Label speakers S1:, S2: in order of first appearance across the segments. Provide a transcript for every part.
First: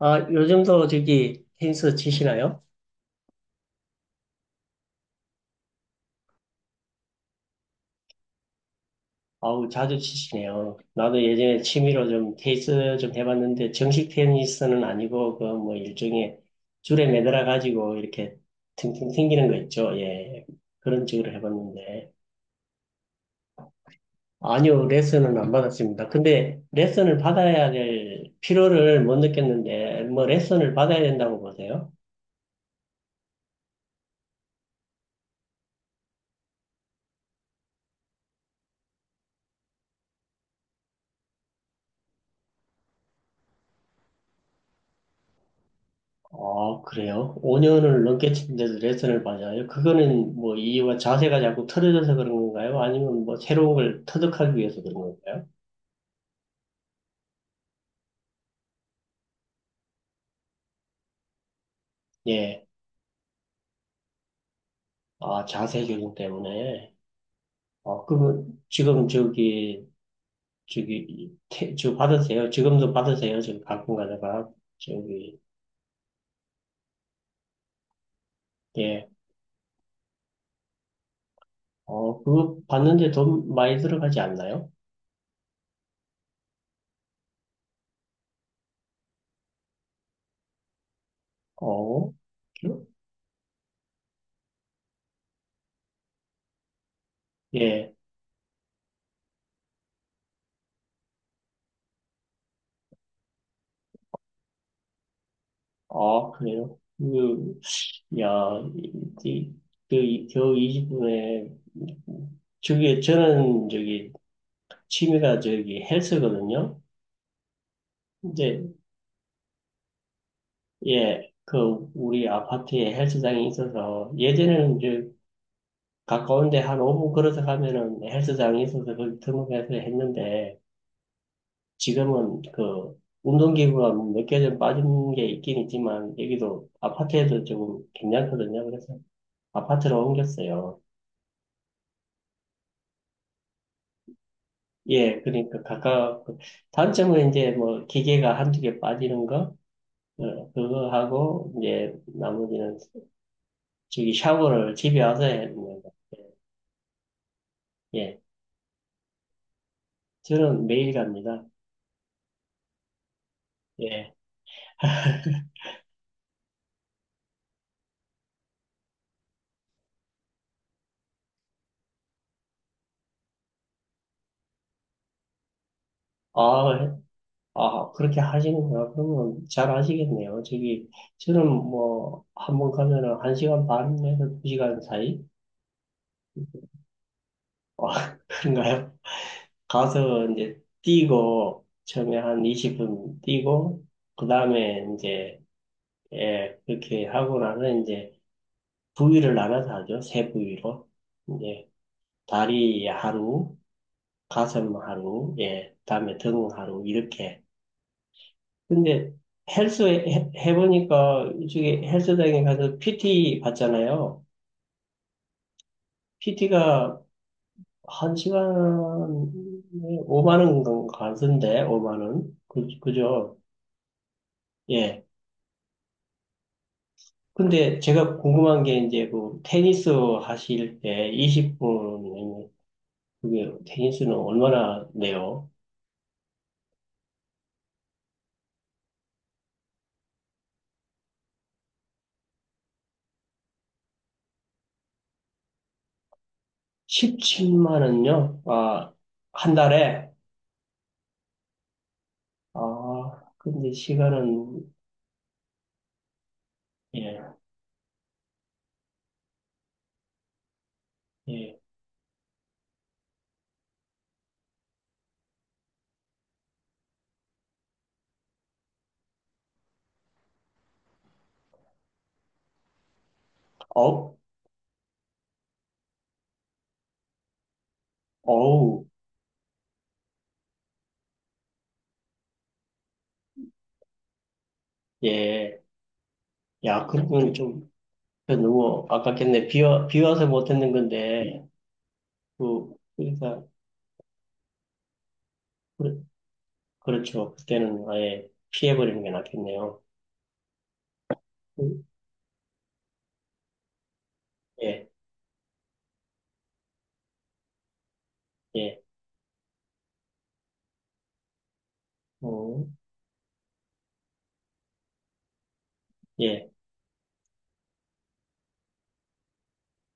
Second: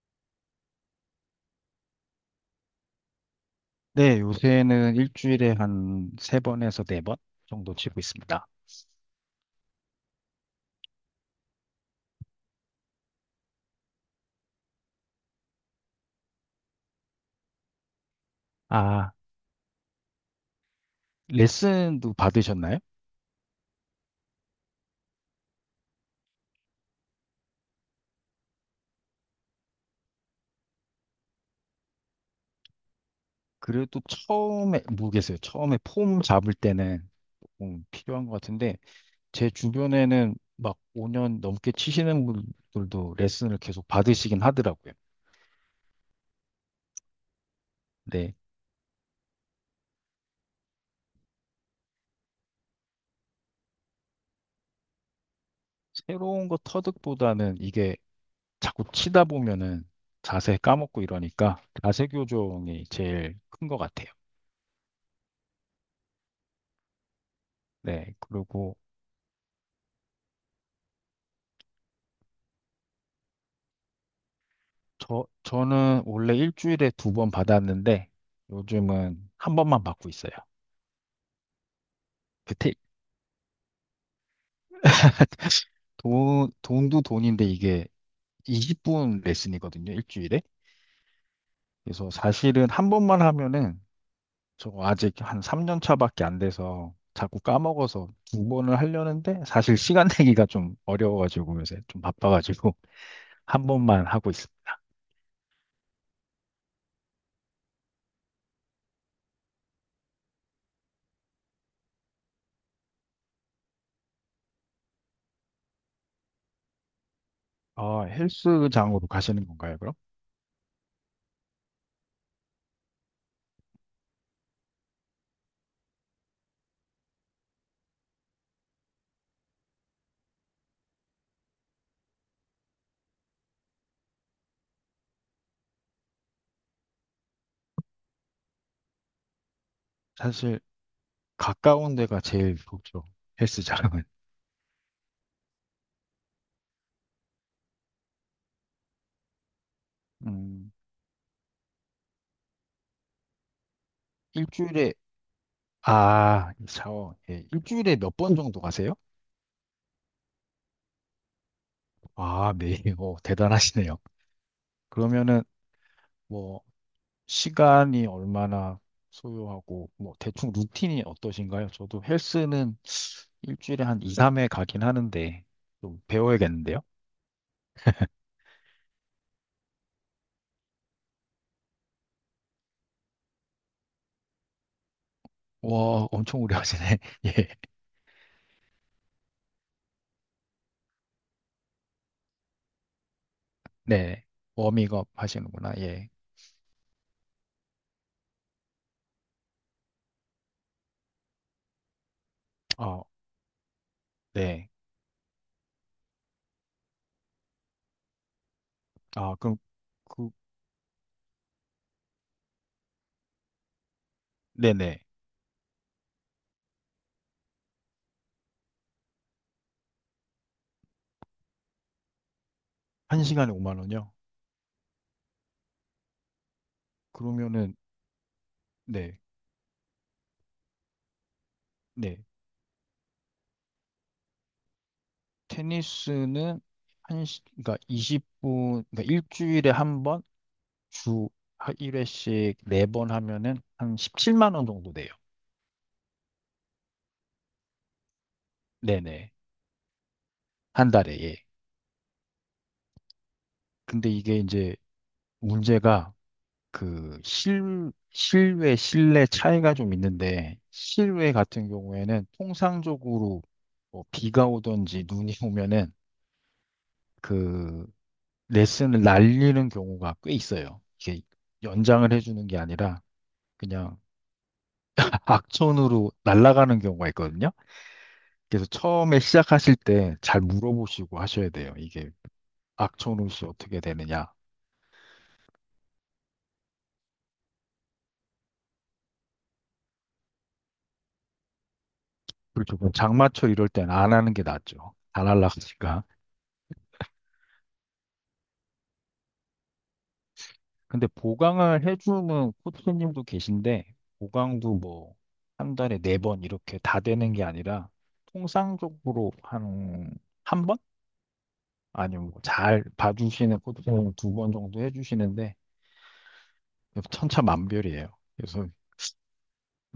S1: 아, 요즘도 저기 테니스 치시나요?
S2: 네, 요새는 일주일에 한 세 번에서 네 번 정도 치고 있습니다.
S1: 아우, 자주 치시네요. 나도 예전에 취미로 좀 테니스 좀 해봤는데, 정식 테니스는 아니고, 그 뭐 일종의 줄에 매달아가지고 이렇게 튕튕
S2: 아,
S1: 튕기는 거 있죠. 예. 그런 식으로 해봤는데.
S2: 레슨도 받으셨나요?
S1: 아니요, 레슨은 안 받았습니다. 근데 레슨을 받아야 될 필요를 못 느꼈는데, 뭐 레슨을 받아야 된다고 보세요?
S2: 그래도 처음에, 모르겠어요. 처음에 폼 잡을 때는 조금 필요한 것 같은데, 제 주변에는 막 5년 넘게 치시는 분들도 레슨을 계속 받으시긴 하더라고요.
S1: 아, 그래요? 5년을 넘게
S2: 네,
S1: 친데도 레슨을 받아요? 그거는 뭐 이유가 자세가 자꾸 틀어져서 그런 건가요? 아니면 뭐 새로운 걸 터득하기 위해서 그런 건가요?
S2: 새로운 거 터득보다는 이게 자꾸 치다 보면은 자세 까먹고 이러니까 자세
S1: 예.
S2: 교정이 제일 큰 것 같아요.
S1: 아, 자세 교정 때문에. 아,
S2: 네,
S1: 그러면
S2: 그리고
S1: 지금 저기, 저 받으세요? 지금도 받으세요? 지금 가끔 가다가.
S2: 저,
S1: 저기,
S2: 저는 원래 일주일에 두 번 받았는데
S1: 예.
S2: 요즘은 한 번만 받고 있어요.
S1: 어,
S2: 그
S1: 그거
S2: 테,
S1: 받는데 돈 많이 들어가지 않나요?
S2: 돈도 돈인데 이게 20분 레슨이거든요, 일주일에. 그래서
S1: 어,
S2: 사실은 한 번만 하면은 저거 아직 한 3년 차밖에 안 돼서 자꾸
S1: 예.
S2: 까먹어서 두 번을 하려는데 사실 시간 내기가 좀 어려워가지고 요새 좀 바빠가지고 한 번만 하고 있습니다.
S1: 아, 그래요? 그, 야, 이, 이- 겨우 20분에 저기 저는 저기 취미가 저기 헬스거든요.
S2: 아,
S1: 이제
S2: 헬스장으로 가시는 건가요, 그럼?
S1: 예, 그 우리 아파트에 헬스장이 있어서 예전에는 이제 가까운데 한 5분 걸어서 가면은 헬스장이 있어서 거기 등록해서 했는데 지금은 그 운동기구가 몇 개 좀 빠진 게 있긴 있지만 여기도 아파트에도 조금 괜찮거든요. 그래서 아파트로
S2: 사실
S1: 옮겼어요.
S2: 가까운 데가 제일 좋죠, 헬스장은.
S1: 예, 그러니까 가까 단점은 이제 뭐 기계가 한 두 개 빠지는 거 어,
S2: 음,
S1: 그거 하고 이제 나머지는 저기 샤워를
S2: 일주일에
S1: 집에 와서 해. 뭐,
S2: 아, 샤워. 예, 일주일에 몇
S1: 예,
S2: 번 정도 가세요?
S1: 저는 매일 갑니다.
S2: 아, 매일. 오, 대단하시네요.
S1: 예.
S2: 그러면은 뭐 시간이 얼마나 소요하고 뭐 대충 루틴이 어떠신가요? 저도 헬스는 일주일에 한 2, 3회 가긴 하는데 좀 배워야겠는데요.
S1: 아, 아, 그렇게 하시는구나. 그러면 잘 하시겠네요. 저기, 저는 뭐, 한번 가면은 한 시간 반에서 두 시간 사이?
S2: 와, 엄청 오래 하시네. 예.
S1: 어, 그런가요? 가서 이제 뛰고, 처음에 한 20분 뛰고,
S2: 네.
S1: 그 다음에
S2: 워밍업
S1: 이제,
S2: 하시는구나. 예.
S1: 예, 그렇게 하고 나서 이제 부위를 나눠서 하죠. 세 부위로. 다리
S2: 아,
S1: 하루,
S2: 네.
S1: 가슴 하루, 예, 다음에 등 하루, 이렇게. 근데
S2: 아, 그럼
S1: 헬스
S2: 그
S1: 해보니까 이쪽에 헬스장에 가서 PT 받잖아요.
S2: 네네.
S1: PT가 한 시간에 5만 원 가던데, 5만 원.
S2: 한
S1: 그죠?
S2: 시간에 5만 원이요?
S1: 예.
S2: 그러면은
S1: 근데 제가 궁금한 게 이제
S2: 네.
S1: 그 테니스 하실 때
S2: 네.
S1: 20분, 그게 테니스는 얼마나 내요?
S2: 테니스는 한 시, 그러니까 20분, 그러니까 일주일에 한 번, 주 1회씩 4번 하면은 한 17만 원 정도 돼요.
S1: 17만 원요? 아,
S2: 네네.
S1: 한 달에?
S2: 한 달에, 예.
S1: 아, 근데
S2: 근데 이게
S1: 시간은,
S2: 이제 문제가 그
S1: 예,
S2: 실, 실외, 실내 차이가 좀 있는데, 실외
S1: 예.
S2: 같은 경우에는 통상적으로 뭐 비가 오든지 눈이 오면은 그 레슨을 날리는 경우가 꽤 있어요. 이게 연장을 해주는 게 아니라 그냥
S1: 어,
S2: 악천후로 날아가는 경우가 있거든요. 그래서
S1: 어우,
S2: 처음에 시작하실 때 잘 물어보시고 하셔야 돼요. 이게 악천후 시 어떻게 되느냐.
S1: 예. 야, 그러면 좀, 그 너무 아깝겠네. 비 와서 못 했는 건데,
S2: 그렇죠. 그럼
S1: 그러니까,
S2: 장마철 이럴 땐 안 하는 게 낫죠. 다 날아가니까.
S1: 그, 그렇죠. 그때는 아예 피해버리는 게 낫겠네요.
S2: 근데
S1: 음,
S2: 보강을 해주는 코치님도 계신데 보강도
S1: 예,
S2: 뭐 한 달에 네 번 이렇게 다 되는 게 아니라
S1: 예,
S2: 통상적으로 한 한 번? 아니면
S1: 어,
S2: 뭐잘 봐주시는 코치님 두 번 정도 해주시는데
S1: 예,
S2: 천차만별이에요. 그래서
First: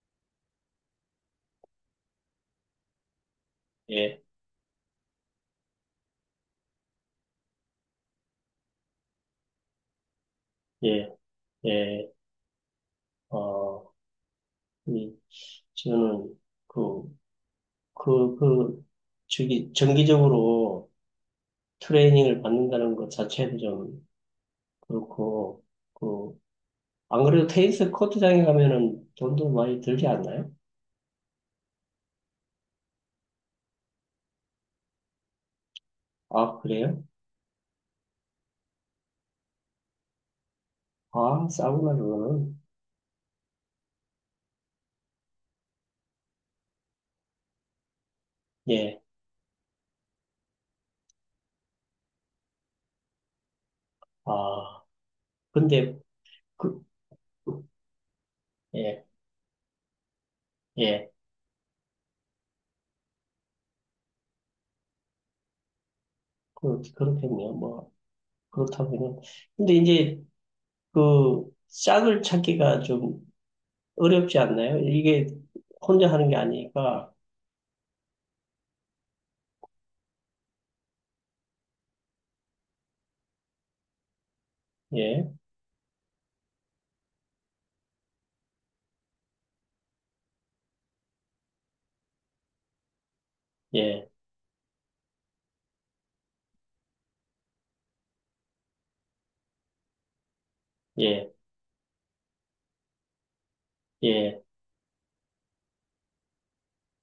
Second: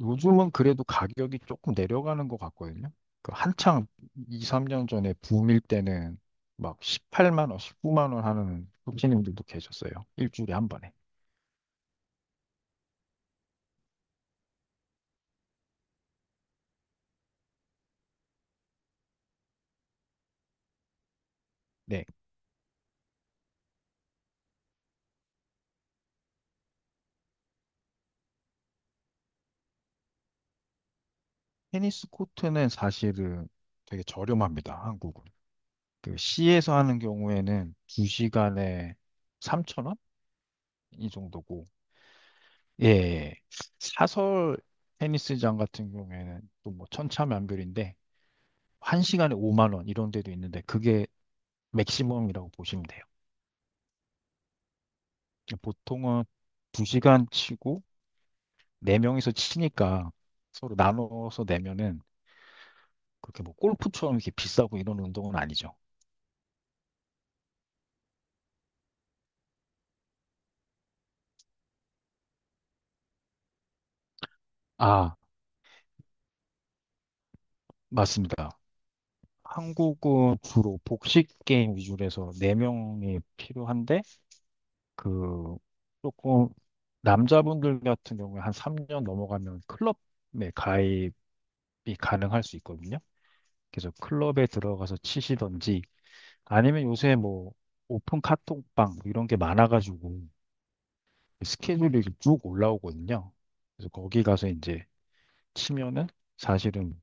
S2: 요즘은 그래도 가격이 조금 내려가는 것 같거든요. 그 한창
S1: 예,
S2: 2, 3년 전에 붐일 때는 막 18만 원, 19만 원 하는 소비자님들도 계셨어요. 일주일에 한 번에.
S1: 예, 예, 어, 이, 저는, 그, 그, 저기, 정기적으로
S2: 네.
S1: 트레이닝을 받는다는 것 자체도 좀 그렇고, 그 안 그래도 테니스 코트장에 가면은 돈도 많이 들지 않나요?
S2: 테니스 코트는 사실은 되게 저렴합니다. 한국은. 그
S1: 아,
S2: C에서 하는
S1: 그래요?
S2: 경우에는 2시간에 3천 원? 이
S1: 아,
S2: 정도고.
S1: 싸구나, 그거는.
S2: 예. 예. 예. 사설 테니스장 같은 경우에는 또 뭐 천차만별인데
S1: 예,
S2: 1시간에 5만 원 이런 데도 있는데 그게 맥시멈이라고 보시면 돼요.
S1: 아, 근데,
S2: 보통은
S1: 그,
S2: 2시간 치고
S1: 예,
S2: 4명이서 치니까 서로
S1: 예,
S2: 나눠서 내면은 그렇게 뭐 골프처럼 이렇게 비싸고 이런 운동은 아니죠.
S1: 그렇겠네요. 뭐, 그렇다면은. 근데 이제, 그, 짝을 찾기가 좀 어렵지 않나요?
S2: 아,
S1: 이게 혼자 하는 게 아니니까,
S2: 맞습니다. 한국은 주로 복식 게임 위주로 해서 4명이 필요한데
S1: 예,
S2: 그 조금 남자분들 같은 경우에 한 3년 넘어가면 클럽에 가입이 가능할 수 있거든요. 그래서
S1: 예,
S2: 클럽에 들어가서 치시던지 아니면 요새 뭐 오픈 카톡방 뭐 이런 게 많아가지고
S1: 예,
S2: 그 스케줄이 이렇게 쭉 올라오거든요. 그래서 거기
S1: 예.
S2: 가서 이제 치면은 사실은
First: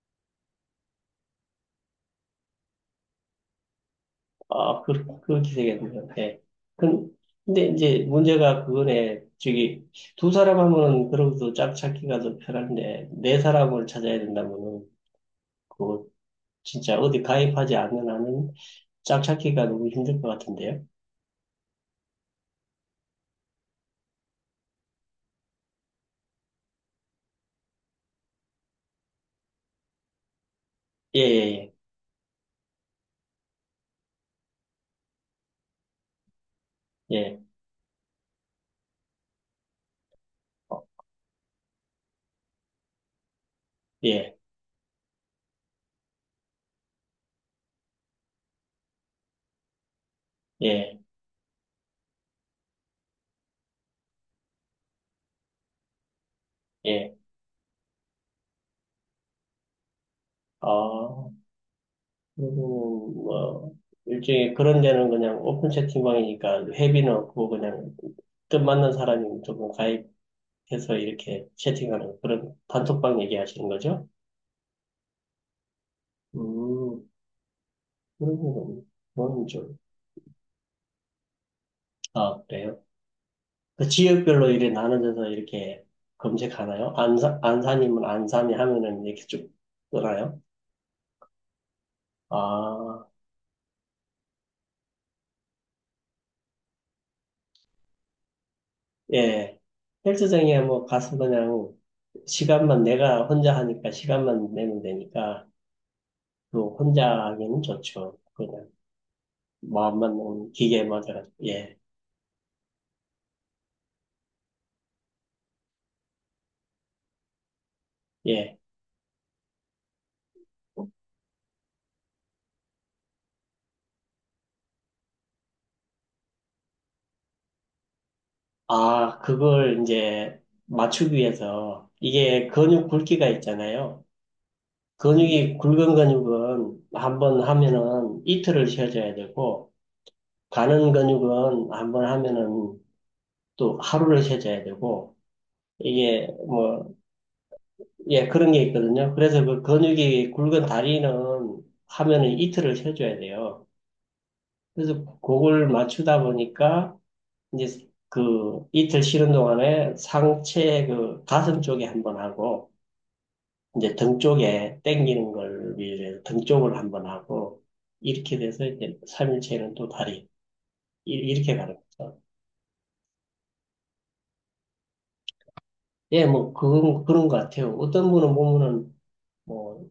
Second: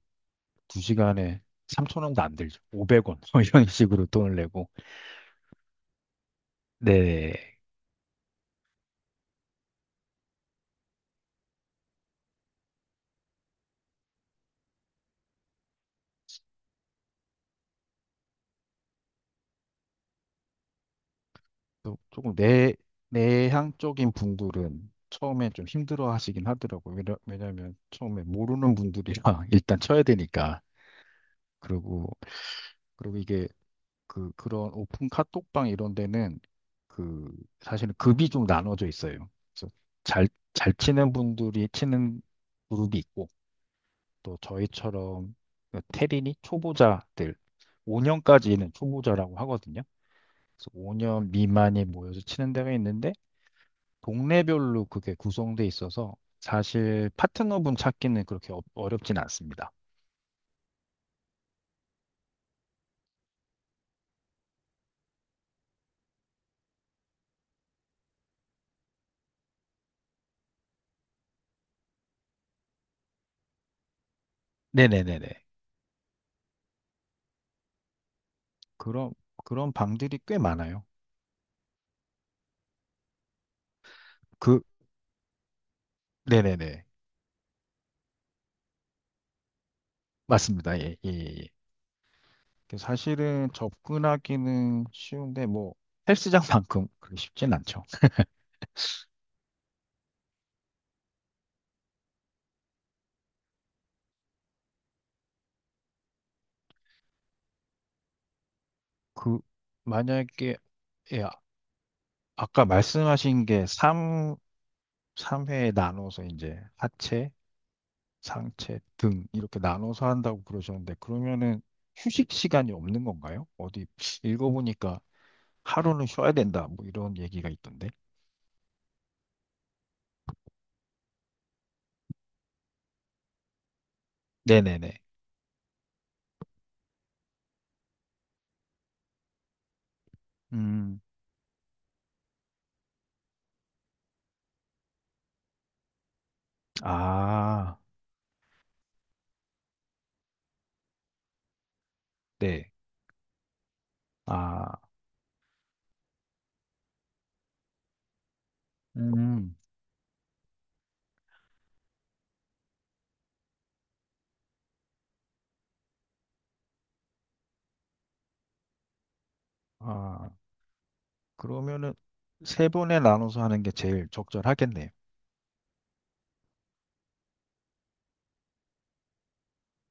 S2: 두시간에 3,000원도 안 들죠. 500원 이런 식으로 돈을 내고
S1: 아, 그렇게 되겠네요. 예. 근-
S2: 네.
S1: 근데 이제 문제가 그거네. 저기, 두 사람 하면은 그래도 짝 찾기가 더 편한데, 네 사람을 찾아야 된다면은, 그거 진짜 어디 가입하지 않는 한은 짝 찾기가 너무 힘들 것 같은데요?
S2: 또 조금 내 내향적인 분들은 처음에 좀 힘들어 하시긴 하더라고요. 왜냐면 처음에 모르는 분들이랑 일단 쳐야 되니까.
S1: 예,
S2: 그리고 그리고 이게 그런 오픈 카톡방 이런 데는
S1: 예, 예,
S2: 그
S1: 예,
S2: 사실은 급이 좀 나눠져 있어요. 그래서 잘 잘
S1: 어,
S2: 치는 분들이 치는 그룹이 있고
S1: 예,
S2: 또 저희처럼 그 테린이 초보자들 5년까지는 초보자라고 하거든요. 그래서
S1: 예,
S2: 5년 미만이 모여서 치는 데가 있는데 동네별로 그게 구성돼 있어서 사실
S1: 예.
S2: 파트너분 찾기는 그렇게 어, 어렵진 않습니다.
S1: 아, 그리고 뭐, 일종의 그런 데는 그냥 오픈 채팅방이니까 회비는 없고 그냥 뜻 맞는 사람이 조금 가입 해서 이렇게 채팅하는 그런 단톡방 얘기하시는 거죠?
S2: 네네네네.
S1: 음, 그런 건,
S2: 그런
S1: 그건
S2: 그런
S1: 좀,
S2: 방들이 꽤 많아요.
S1: 아, 그래요? 그 지역별로
S2: 그
S1: 이래 나눠져서 이렇게
S2: 네네네.
S1: 검색하나요? 안산이면 안산이 하면은 이렇게 쭉 뜨나요?
S2: 맞습니다. 예, 예, 예. 이게
S1: 아,
S2: 사실은 접근하기는 쉬운데 뭐 헬스장만큼 그리 쉽진 않죠.
S1: 예. 헬스장에 뭐 가서 그냥 시간만 내가 혼자 하니까 시간만 내면 되니까 또 혼자 하기는 좋죠. 그냥
S2: 그
S1: 마음만
S2: 만약에
S1: 기계에
S2: 예, 아-
S1: 맞아가지고, 예,
S2: 아까 말씀하신 게 삼회에 나눠서 이제 하체,
S1: 예.
S2: 상체, 등 이렇게 나눠서 한다고 그러셨는데 그러면은 휴식 시간이 없는 건가요? 어디 읽어보니까 하루는 쉬어야 된다 뭐 이런 얘기가 있던데.
S1: 아, 그걸 이제 맞추기 위해서 이게 근육 굵기가 있잖아요.
S2: 네네네.
S1: 근육이 굵은 근육은 한번 하면은 이틀을 쉬어줘야 되고 가는
S2: 음,
S1: 근육은 한번 하면은 또 하루를 쉬어줘야 되고 이게 뭐,
S2: 아,
S1: 예, 그런 게 있거든요. 그래서 그 근육이 굵은 다리는 하면은
S2: 네.
S1: 이틀을 쉬어줘야 돼요.
S2: 아,
S1: 그래서 그걸 맞추다 보니까 이제 그 이틀 쉬는
S2: 음,
S1: 동안에 상체 그 가슴 쪽에 한번 하고 이제 등 쪽에 당기는 걸 위해서 등 쪽을 한번 하고 이렇게 돼서 이제 3일체는 또 다리
S2: 아,
S1: 이렇게 가는
S2: 그러면은
S1: 거죠.
S2: 세 번에 나눠서 하는 게 제일 적절하겠네요.
S1: 예, 뭐 그건 그런 것 같아요. 어떤 분은 보면은 뭐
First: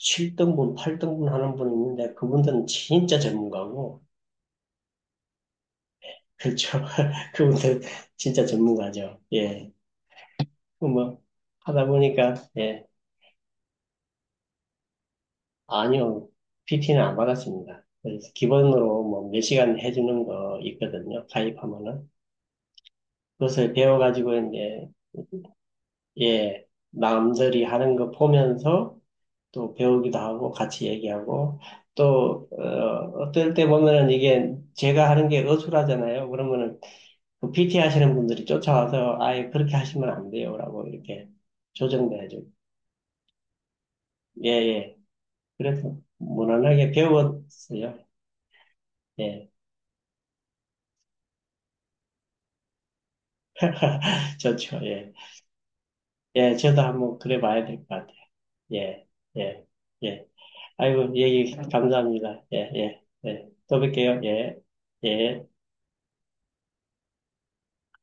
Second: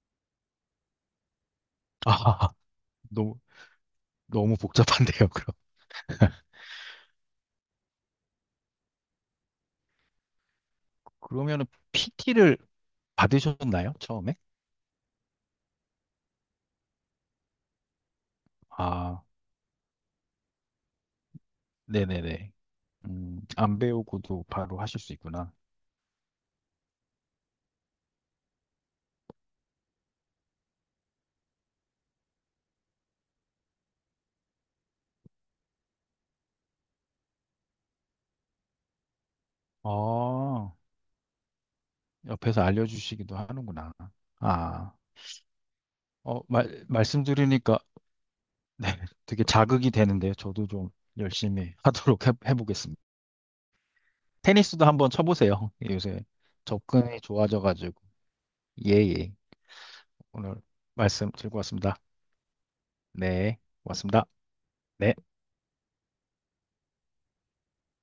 S1: 7등분, 8등분 하는 분이 있는데
S2: 아,
S1: 그분들은 진짜
S2: 너무,
S1: 전문가고
S2: 너무 복잡한데요, 그럼.
S1: 그렇죠. 그분들 진짜 전문가죠. 예. 그 뭐
S2: 그러면은
S1: 하다 보니까
S2: PT를
S1: 예.
S2: 받으셨나요? 처음에?
S1: 아니요. PT는 안 받았습니다. 그래서 기본으로 뭐
S2: 아,
S1: 몇 시간 해주는 거 있거든요. 가입하면은.
S2: 네네네.
S1: 그것을
S2: 안
S1: 배워가지고
S2: 배우고도 바로
S1: 이제
S2: 하실 수 있구나.
S1: 예 남들이 하는 거 보면서 또 배우기도 하고 같이 얘기하고 또 어, 어떨 때 보면은 이게 제가 하는 게 어수라잖아요. 그러면은 그 PT 하시는 분들이 쫓아와서 아예 그렇게 하시면 안
S2: 아,
S1: 돼요라고 이렇게 조정도 해고
S2: 옆에서 알려주시기도 하는구나.
S1: 예
S2: 아,
S1: 예. 그래서
S2: 어, 말,
S1: 무난하게
S2: 말씀 드리니까
S1: 배웠어요.
S2: 네, 되게
S1: 예.
S2: 자극이 되는데요. 저도 좀 열심히 하도록 해보겠습니다.
S1: 좋죠.
S2: 테니스도 한번
S1: 예.
S2: 쳐보세요. 요새
S1: 예, 저도 한번
S2: 접근이
S1: 그래 봐야 될 것
S2: 좋아져가지고.
S1: 같아요.
S2: 예,
S1: 예.
S2: 예.
S1: 예. 예.
S2: 오늘
S1: 아이고,
S2: 말씀
S1: 얘기
S2: 즐거웠습니다.
S1: 감사합니다. 예, 예, 예.
S2: 네,
S1: 또 뵐게요.
S2: 고맙습니다.
S1: 예,
S2: 네.
S1: 예.